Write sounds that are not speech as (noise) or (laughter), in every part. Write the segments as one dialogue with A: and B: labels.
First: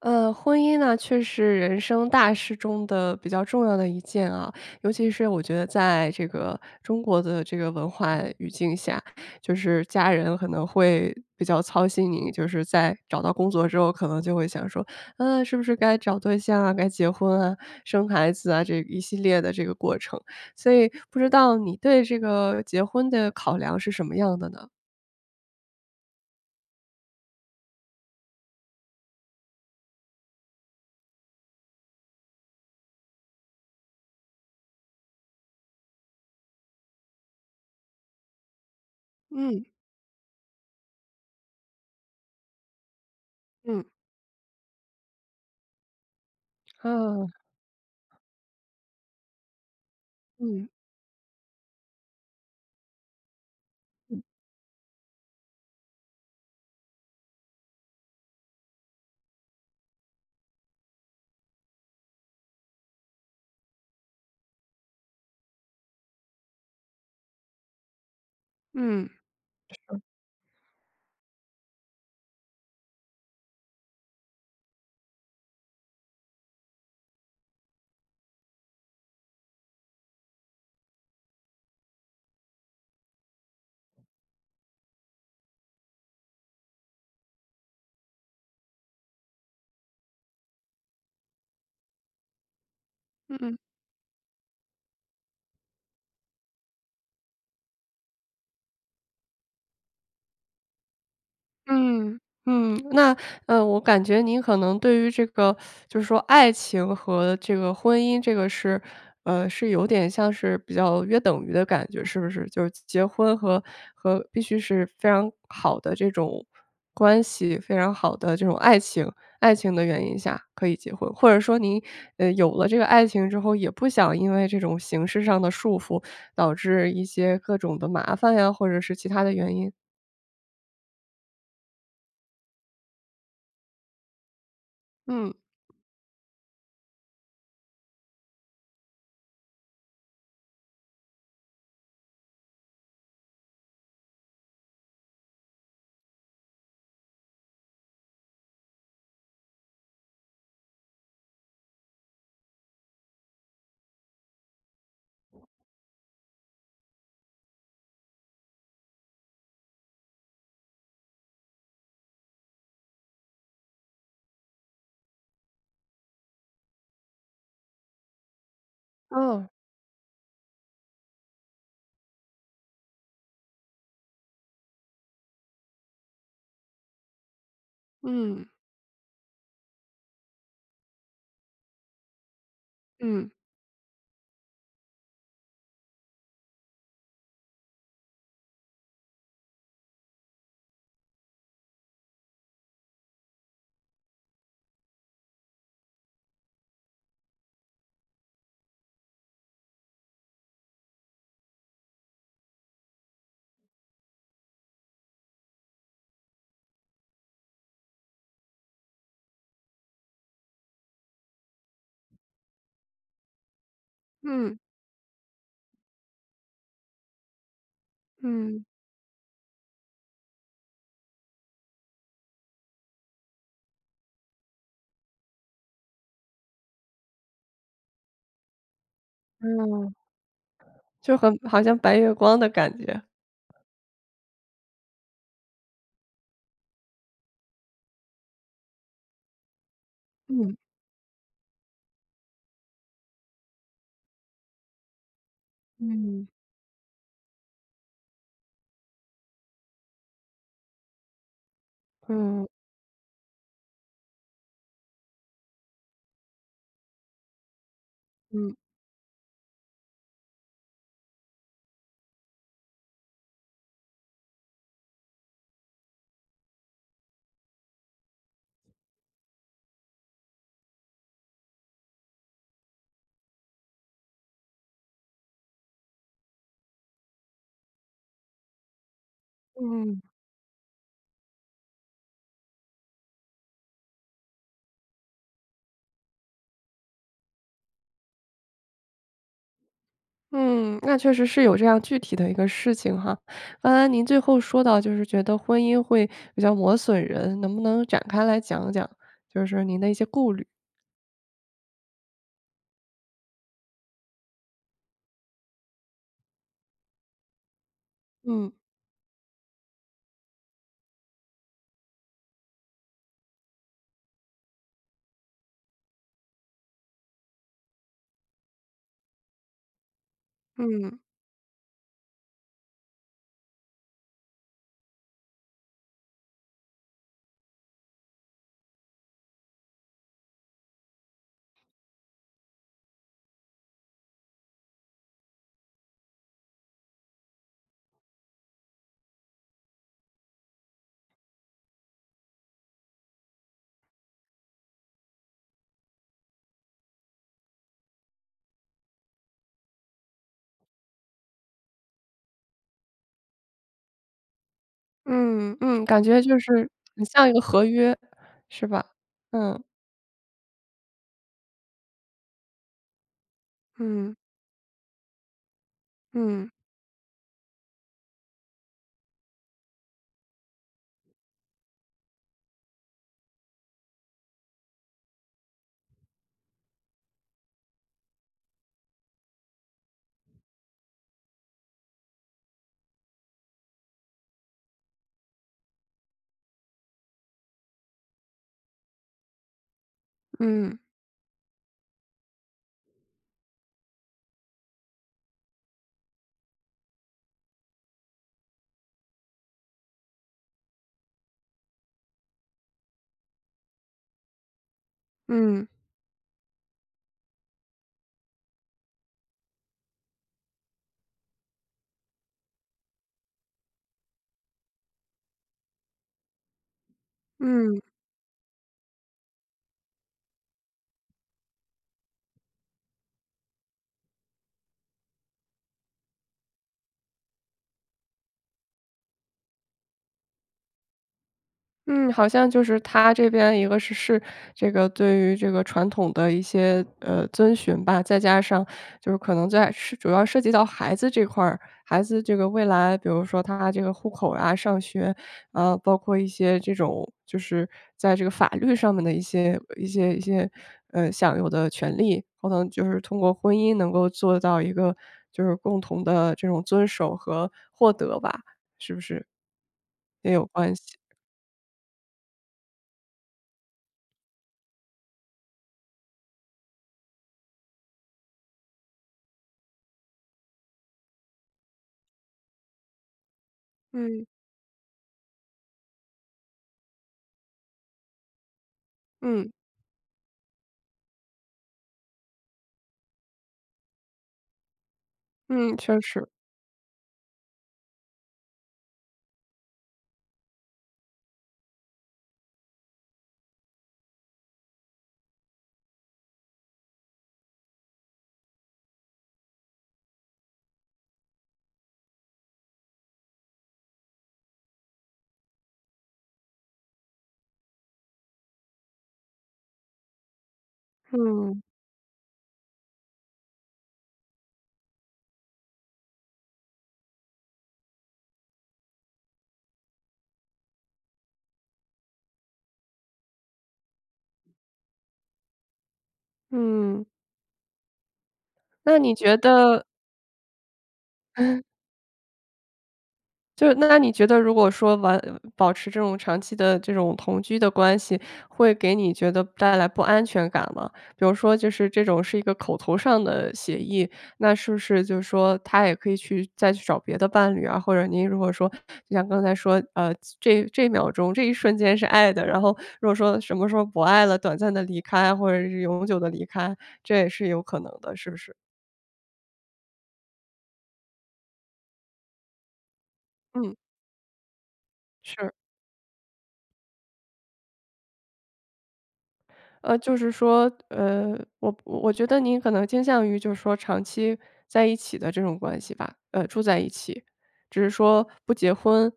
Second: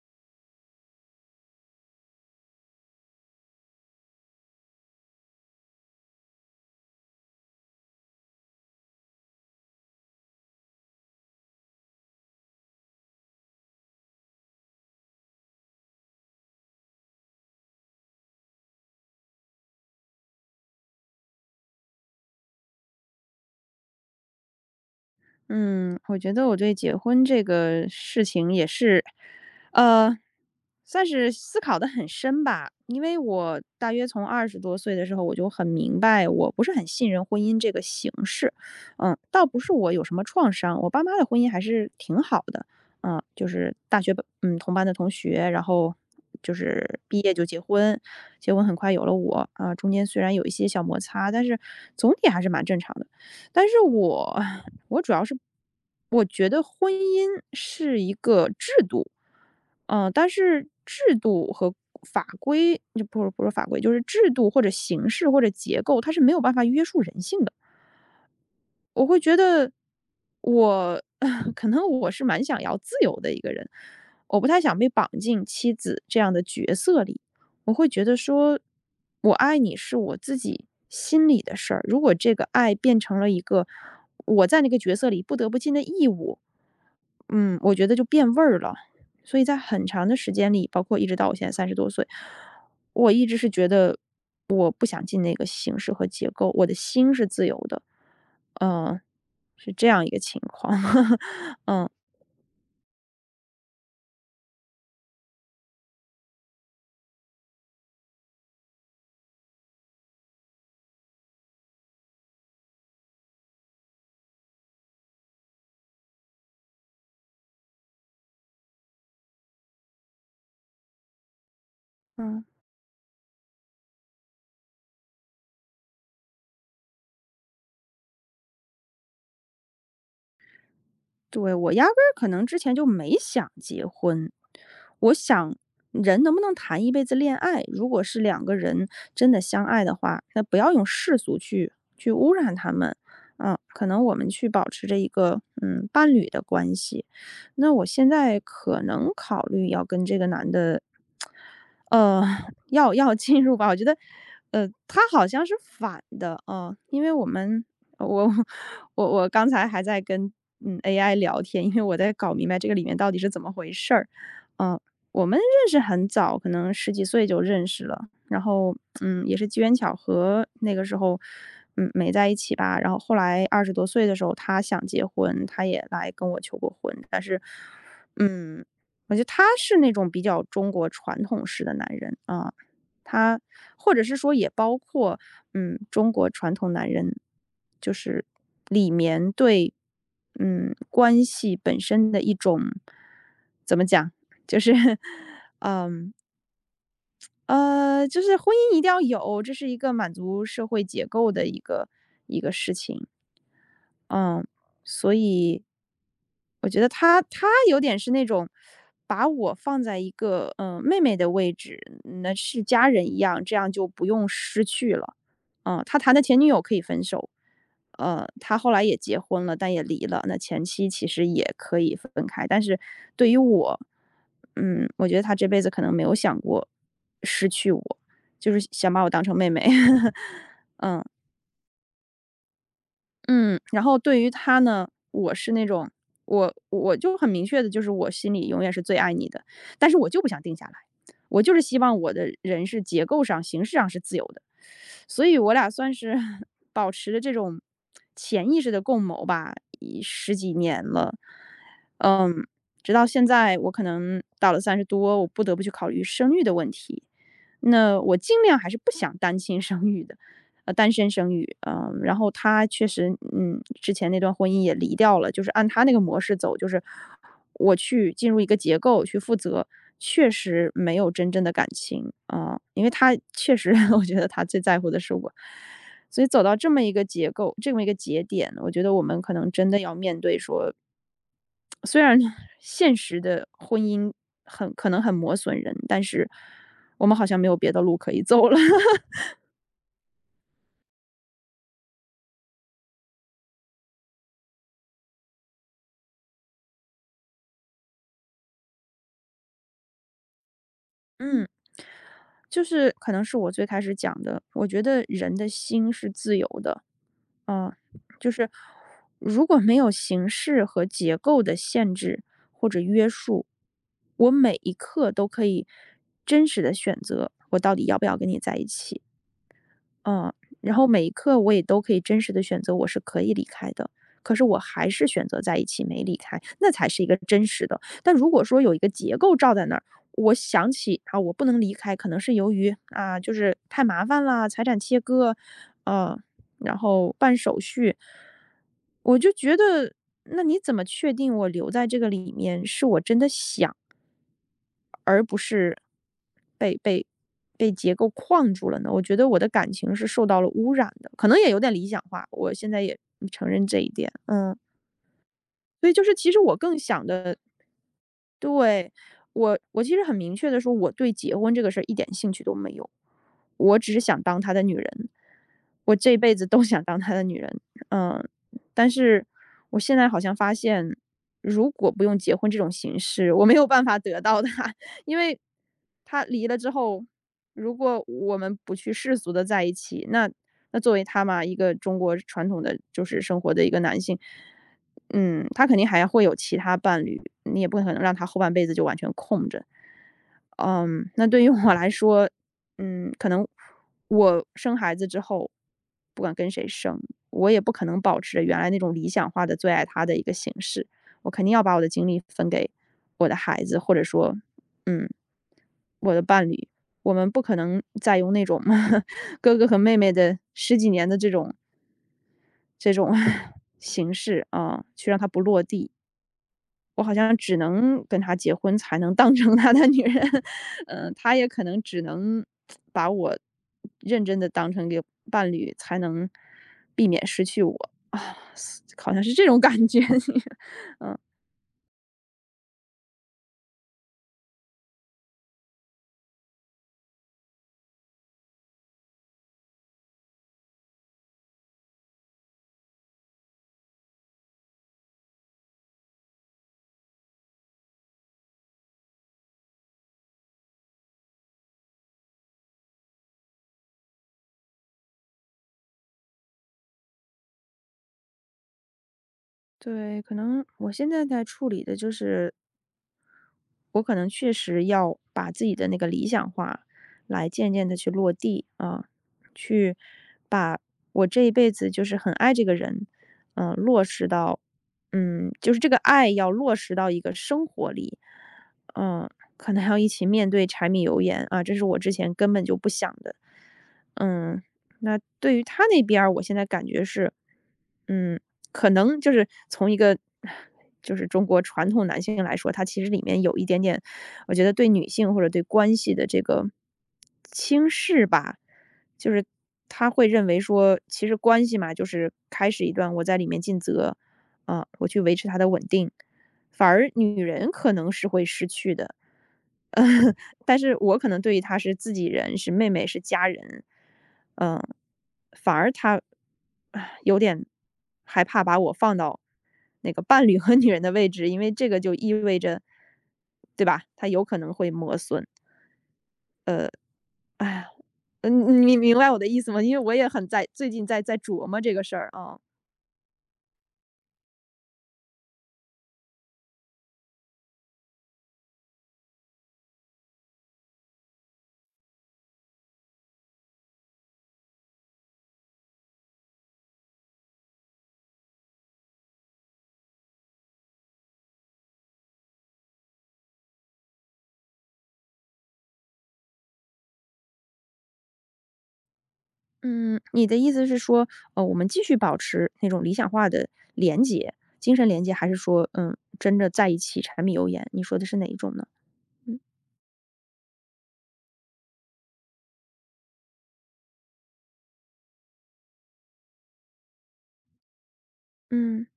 A: 婚姻呢，却是人生大事中的比较重要的一件啊，尤其是我觉得在这个中国的这个文化语境下，就是家人可能会比较操心你，就是在找到工作之后，可能就会想说，是不是该找对象啊，该结婚啊，生孩子啊，这一系列的这个过程。所以不知道你对这个结婚的考量是什么样的呢？
B: 嗯，我觉得我对结婚这个事情也是，呃，算是思考的很深吧。因为我大约从二十多岁的时候，我就很明白，我不是很信任婚姻这个形式。倒不
A: 嗯
B: 是我有什么创伤，我爸妈的婚姻还是挺好的。就是
A: 嗯
B: 大学同班的同学，然后就是毕
A: 嗯。
B: 业就结婚，结婚很快有了我啊、中间虽然有一些
A: 嗯
B: 小摩擦，但是总体还是蛮正常的。但是我主要是我觉得婚姻是一个制度，但是制度和法规就不是法规，就是制度或者形式或者结构，它是没有办法约束人性的。我
A: 嗯
B: 会觉得我 (laughs) 可能我是蛮想要自由的一个人，我不太想被绑进妻子这样的角色里。我会觉得说，我爱你是我自己心里的事儿。如果这个爱变成了一个我在那个角色里不得不尽的义务，我觉得就变味儿了。所以在很长的时间里，包括一直到我现在三十多岁，我一直是
A: 嗯
B: 觉得我不想进那个形式和结构，我的心是自由的，嗯，是这样一个情况。(laughs) 嗯。
A: 嗯，嗯，那，我感觉您可能对于这个就是说爱情和这个婚姻，这个是，呃，是有点像是比较约等于的感觉，是不是？就是结婚和必须是非常好的这种关系，非常好的这种爱情爱情的原因下可以结婚，或者说您，
B: 嗯。
A: 有了这个爱情之后，也不想因为这种形式上的束缚，导致一些各种的麻烦呀，或者是其他的原因。
B: 对，我压根儿可能之前就没想结婚。我
A: 嗯，
B: 想人能不能谈一辈子恋爱，如果是两个人真的相爱的话，那不要用世俗去污染他们。可能我们去保持着一个伴侣的关系。那我现在可能考虑要跟这个男的，呃，(laughs) 要进入吧。我觉得，他好像是反的啊、因为我们我我我刚才还在跟AI 聊天，因为我在搞明白这个里面到底是怎么回事儿。嗯、我们认识很早，可能十几岁就认识了，然后也是
A: 嗯
B: 机缘巧合，那个时候没在一起吧。然后后来二十多岁的时候，他想结婚，他也来跟我求过婚，但是
A: 嗯。
B: 嗯，我觉得他是那种比较中国传统式的男人啊、
A: 嗯，
B: 他或者是说也包括，中国传统男人就是里面对，关系本身的一种怎么讲，就是 (laughs)，嗯，就是婚姻一定要有，这是一个满足社会结构的一个一个事情。嗯，所以我觉得他有点是那种把我放在一个妹妹的位置，那是家人一样，这样就不用
A: 嗯，
B: 失去了。他谈的前女友可以分手，他
A: 嗯。
B: 后来也结婚了，但也离了。那前妻其实也可以分开，但是对于我，我觉得他这辈子可能没有想过失去我，就是想把我当成妹妹。
A: 嗯，
B: (laughs)
A: 就很好像白月光的感觉。
B: 嗯，然后对于他呢，我是那种我就很明确的，就是我心里永远是最爱你的，但是我就不想定
A: 嗯，
B: 下来，我就是希望我的人是结构上、形式上是自由的，所以我俩算是
A: 嗯，
B: (laughs) 保持着这种潜意识的共谋吧，已十几年了，嗯，
A: 嗯。
B: 直到现在，我可能到了三十多，我不得不去考虑生育的问题，那我尽
A: 嗯，
B: 量还是不想单亲生育的。单身生育，然后他确实，之前那段婚姻也离掉了，就是按他那个模式走，就是我去进入一个结构去负责，确实没有真正的感情啊、因为他确实 (laughs) 我觉得他最在乎的是我，所以走到这么一个结构，这么一个节点，我觉得我们可能真的要
A: 嗯。
B: 面对说，虽然现实的婚姻很可能很磨损人，但是我们好像没有别的路可以走了。
A: 嗯，那确实是有这样具体的一个事情哈。刚才您最后说到就是觉得婚姻会比较磨损人，能不能展开来讲讲，就是您的一些顾虑？
B: (laughs) 嗯。就是可能是我最开始讲的，我觉得人的心是自由的，嗯，就是
A: 嗯。
B: 如果没有形式和结构的限制或者约束，我每一刻都可以真实的选择我到底要不要跟你在一起。嗯，然后
A: 嗯，
B: 每一刻我也都可以真实的选择我是可以离开的，可是我还是选择在一起没离开，那才是一个真实的。但如果说有一个结构罩在那儿，我想起啊，我不能离开，可能是由于啊，就是太麻烦啦，财产切割，呃，然后办手续。我就觉得，那你怎么确定我留在这个里面是我真的想，而不是被被被结构框住了呢？我觉得我的感情是受到了污染的，可能也有点理想化，我现在也。
A: 嗯，嗯，
B: 所以就
A: 感
B: 是
A: 觉
B: 其实
A: 就
B: 我
A: 是
B: 更
A: 很
B: 想
A: 像一
B: 的
A: 个合约，是吧？
B: 对，我
A: 嗯。
B: 我其实很明确的说，我对结婚这个事儿一点兴趣都没有，我只是
A: 嗯，
B: 想当他的女人，我这辈子
A: 嗯，
B: 都想当他的女人。嗯，但是我现在好像发现，如果不用结婚这种形式，我没有办法得到他，(laughs) 因为他离了之后，如果我们不去世俗的在一起，那作为他嘛，一个中国传统的就是生活的一个男性，他肯定还会有其他伴侣，你也不可能让他后半辈子就完全空着。
A: 嗯，
B: 那对于我来说，可能我生孩子之后，不管跟谁生，我也不可能保持着原来那种理想化的最爱他的一个形式，我肯定要把我的精力分给我的孩子，或者说，嗯，
A: 嗯，
B: 我的伴侣。我们不可能再用那种 (laughs) 哥哥和妹妹的十几年的这种 (laughs) 形式啊、去让他不落地。我好像只
A: 嗯。
B: 能跟他结婚才能当成他的女人。(laughs) 他也可能只能把我认真的当成一个伴侣，才能避免失去我。好像是这种感觉。(laughs)
A: 嗯，好像就是他这边一个是这个对于这个传统的一些，遵循吧，再加上就是可能在是主要涉及到孩子这块儿，孩子这个未来，比如说他这个户口啊、上学，啊，包括一些这种就是在这个法律上面的一些，享有的权利，可能就是通过婚姻能够做到一个就是共同的这种遵守和获得吧，是不是？
B: 对，
A: 也
B: 可
A: 有
B: 能
A: 关
B: 我
A: 系，
B: 现在在处理的就是我可能确实要把自己的那个理想化来渐渐的去落地啊，去把我这一辈子就是很爱这个人，落
A: 嗯。
B: 实到就是这个爱要落实到一个生活里，嗯，
A: 嗯，
B: 可能还要一起面对柴米油盐啊，这是我之前根本就不想的。嗯，那对于
A: 嗯，
B: 他
A: 确
B: 那边
A: 实，
B: 儿我现在感觉是，嗯，可能就是从一个就是中国传统男性来说，他其实里面有一点点，我觉得对女性或者对关系的这个轻视吧，就是他会认为说，其实关系嘛，就是开始一段我在里面尽责，啊、我去维持它的稳定，反而女人可能是会失去的。(laughs) 嗯，但是我可能对于
A: 嗯，
B: 他是自己人，是妹妹，是家人，嗯，反而他有点害怕把我放到那个伴侣和女人的位置，因为这个就意味着，对吧？他有可能会磨损。
A: 嗯。
B: 哎呀，你
A: 那你
B: 明白
A: 觉
B: 我的意思吗？
A: 得
B: 因为我也很在最近在琢磨这个事儿啊。
A: 如果说完保持这种长期的这种同居的关系，会给你觉得带来不安全感吗？比如说就是这种是一个口头上的协议，那是不是就是说他也可以去再去找别的伴侣啊？或者您如果说就像刚才说，这秒钟、这一瞬间是爱的，然后如果说什么时候不爱了，短暂的离开，或者是永久的离开，这也是有可能的，是不是？
B: 嗯，你的意思是说，我们继续保持那种理想化的
A: 嗯。
B: 连接、精神连接，还
A: 是，
B: 是说，真的在一起柴米油盐？你说的是哪一种呢？
A: 就是说，我觉得您可能倾向于就是说长期在一起的这种关系吧，住在一起，只是说不结
B: 嗯。
A: 婚，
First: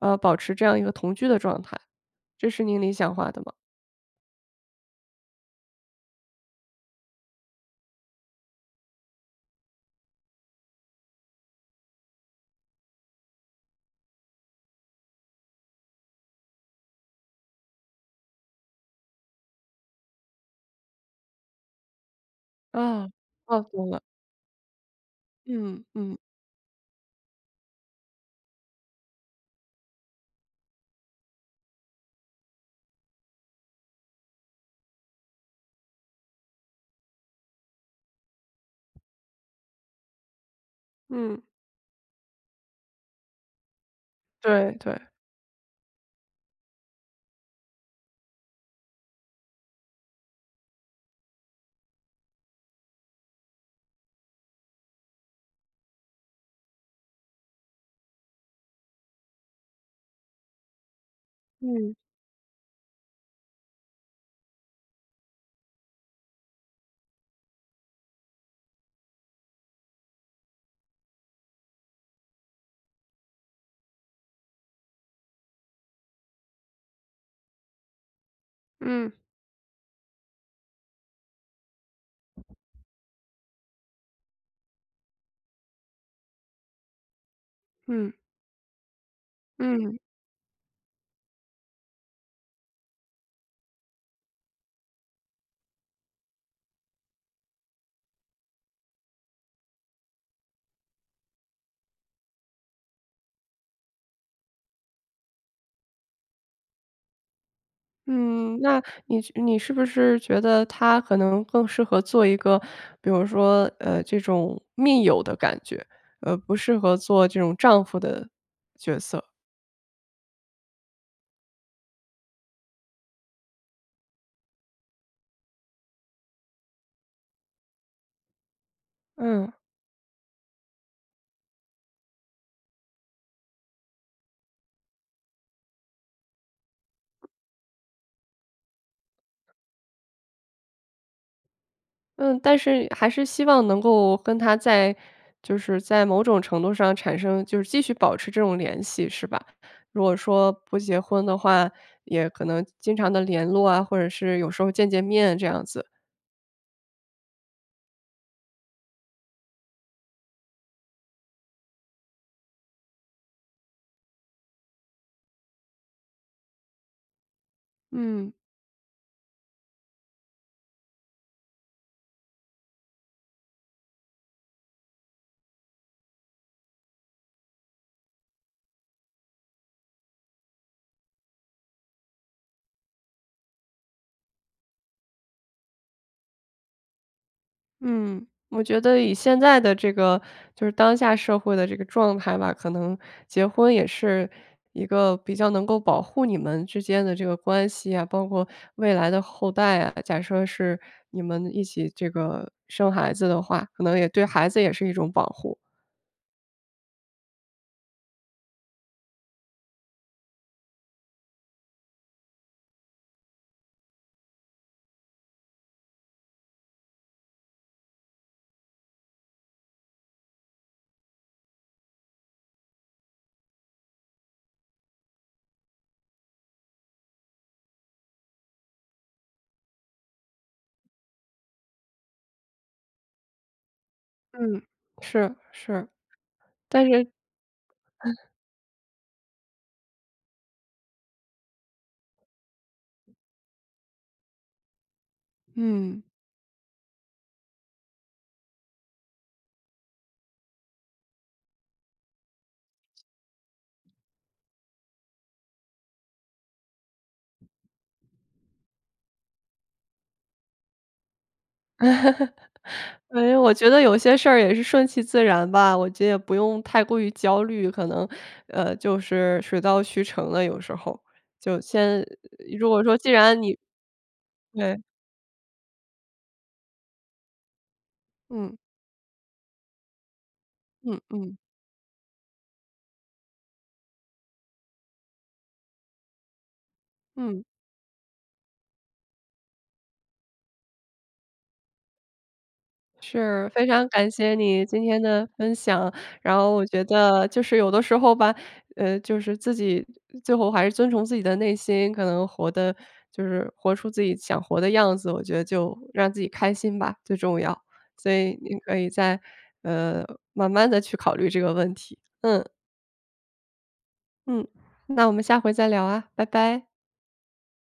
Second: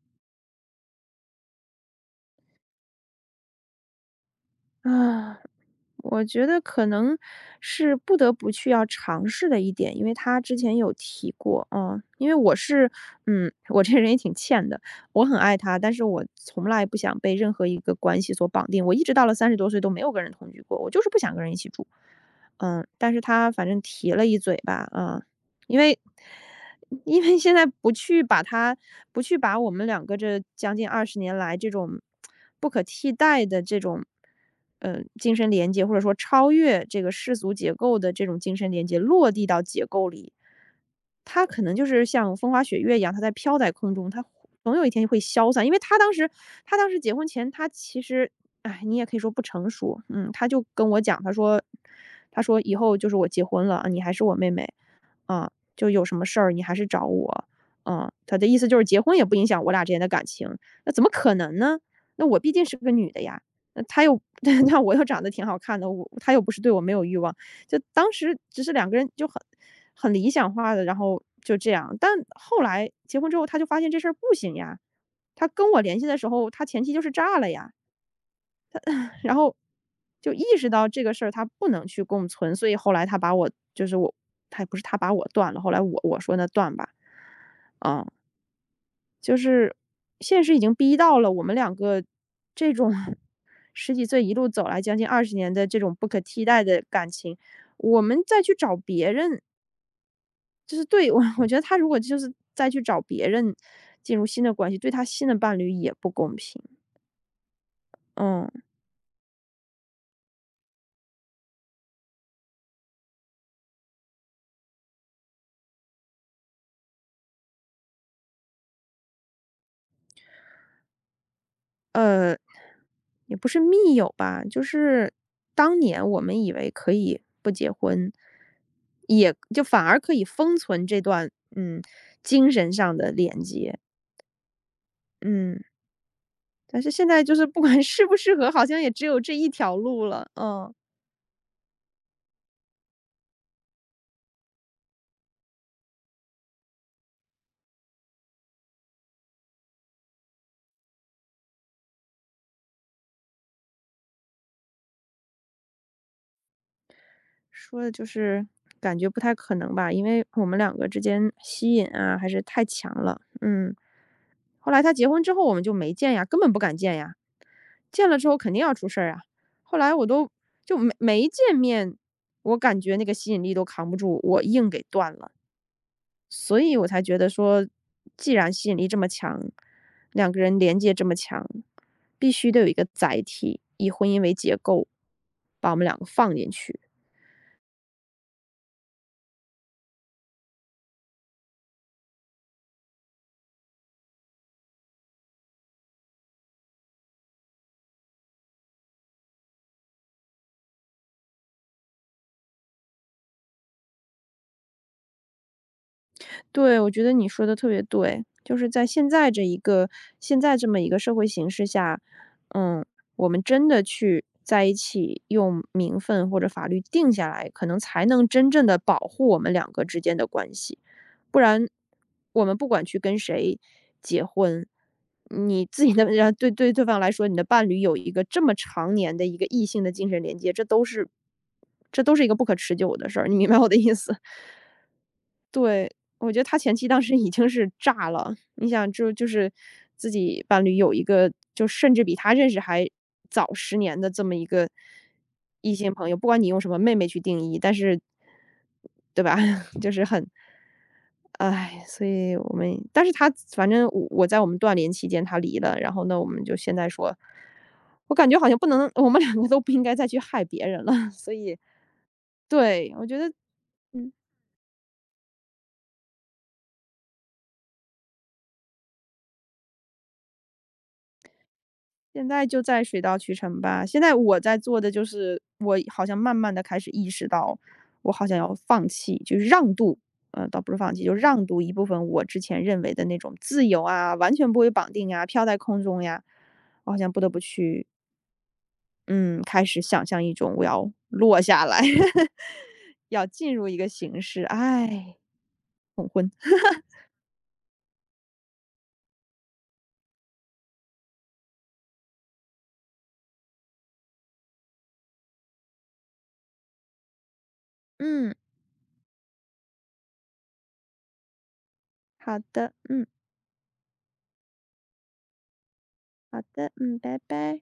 A: 保持这样一个同居的状态，这是您理想化的吗？
B: 啊。我觉得可能是不得不去要尝试的一点，因为他之前有提过，啊。因为我是，嗯，我这人也挺欠的，我很爱他，但是我从来不想被任何一个关系所绑定，我一直到了30多岁都没有跟人同居过，我就是不想跟人一起住，嗯，
A: 啊，
B: 但是他
A: 哦，
B: 反正
A: 懂了，
B: 提了一嘴吧，嗯，因
A: 嗯
B: 为
A: 嗯
B: 因为现在不去把它不去把我们两个这将近二十年来这种不可替代的这种，精神连接，或者说超越这个世俗结构的这种精神连接落地到结构里，
A: 嗯，
B: 它可能就是像风花雪月一样，它在飘在空中，它
A: 对
B: 总有一
A: 对，
B: 天会消散。因为他当时结婚前，他其实，哎，你也可以说不成熟，嗯，他就跟我讲，他说：“以后就是我结婚了，啊你还是我妹妹。"啊，就有什么事儿你还是找我。嗯，他的意思就是结婚也不影响我俩之间的感情，那怎么可能呢？
A: 嗯
B: 那我毕竟是个女的呀，那他又 (laughs) 那我又长得挺好看的，我他又不是对我没有欲望，就当时只是两个人就很很理想化的，然后就这样。但后来结婚之后，他就发现这事儿不行呀，他跟我联系的时候，他前妻就是炸了呀。
A: 嗯
B: 然后就意识到这个事儿他不能去共存，所以后来他把我就是我，他也不是他把我断了，后来我说那断吧，嗯，
A: 嗯
B: 就是
A: 嗯。
B: 现实已经逼到了我们两个这种 (laughs) 十几岁一路走来将近二十年的这种不可替代的感情，我们再去找别人，就是对我，我觉得他如果就是再去找别人进入新的关系，对他新的伴侣也不公平。嗯，
A: 嗯，那你是不是觉得他可能更适合做一个，比如说，这种密友的感觉，不适合做这种丈夫的角色？
B: 呃，也不是密友吧，就是当年我们以为可以不结婚，也
A: 嗯，
B: 就反而可以封存这段，嗯，精神上的连接，嗯。但是现在就是不管适不适合，好像也只有这一条路了，嗯。
A: 嗯，但是还是希望能够跟他在就是在某种程度上产生就是继续保持这种联系，是吧？如果说不结婚的话，也可能经常的联络啊，或者是有时候见见面这样子，
B: 说的就是感觉不太可能吧，因为我们两个之间吸引啊，还是太强了，嗯。后来他结婚之后我们就没见呀，根本不敢见呀。见了之
A: 嗯。
B: 后肯定要出事儿啊。后来我都就没见面，我感觉那个吸引力都扛不住，我硬给断了。所以我才觉得说，既然吸引力这么强，两个人连接这么强，必须得有一个载体，以婚姻为结构，把我们两个放进去。
A: 嗯，我觉得以现在的这个就是当下社会的这个状态吧，可能结婚也是一个比较能够保护你们之间的这个关系啊，包括未来的后代啊。假设是你们一起这个生孩子的话，可能也对孩子也是一种保护。
B: 对，我觉得你说的特别对，就是在现在这一个现在这么一个社会形势下，嗯，我们真的去在一起用名分或者法律定下来，可能才能真正的保护我们两个之间的关系。不然，我们不管去跟谁结婚，你自己的人对对方来说，你的伴侣有一个这么常年的一个异性的精神连接，这都是一个不可持久的事儿，你明白我的意思？
A: 嗯，是是，
B: 对，我觉得他前妻
A: 但
B: 当
A: 是
B: 时已经是炸了，你想就是自己伴侣有一个就甚至比他认识还早十年的这么一个异性
A: 嗯。
B: 朋友，不管你用什么"妹妹"去定义，但是对吧？(laughs) 就是很哎，所以我们但是他反正我在我们断联期间他离了，然后呢，我们就现在说，我感觉好像不能我们两个都不应该再去害别人了，所以对，我觉得
A: 哎，我觉得有
B: 嗯。
A: 些事儿也是顺其自然吧，我觉得也不用太过于焦虑，可能，就是水到渠成了。有时候就先
B: 现在就
A: 如
B: 在
A: 果说
B: 水
A: 既
B: 到渠
A: 然你
B: 成吧。现在我在
A: 对，
B: 做的就是，我好像慢慢的开始意识到，我好像要
A: 嗯，
B: 放弃，就是让渡，倒不是放
A: 嗯
B: 弃，就
A: 嗯，
B: 让渡一部分我之前认为的那种自由啊，完全不会绑定啊，飘在空中呀，我好像不得不
A: 嗯。
B: 去，嗯，开始想象一种我要落下来，(laughs) 要
A: 是，
B: 进
A: 非
B: 入一个
A: 常感
B: 形
A: 谢
B: 式，
A: 你今天
B: 哎，
A: 的分享。然后我觉得就是有的时候吧，就是自己最后还是遵从自己的内心，可能活的就是活出自己想活的样子，我觉得就让自己开心吧，最重要。所
B: 嗯，
A: 以你可以再呃慢慢的去考虑这个问题。
B: 好
A: 嗯
B: 的，嗯，
A: 嗯，那我们下回再聊啊，拜
B: 好
A: 拜。
B: 的，嗯，拜拜。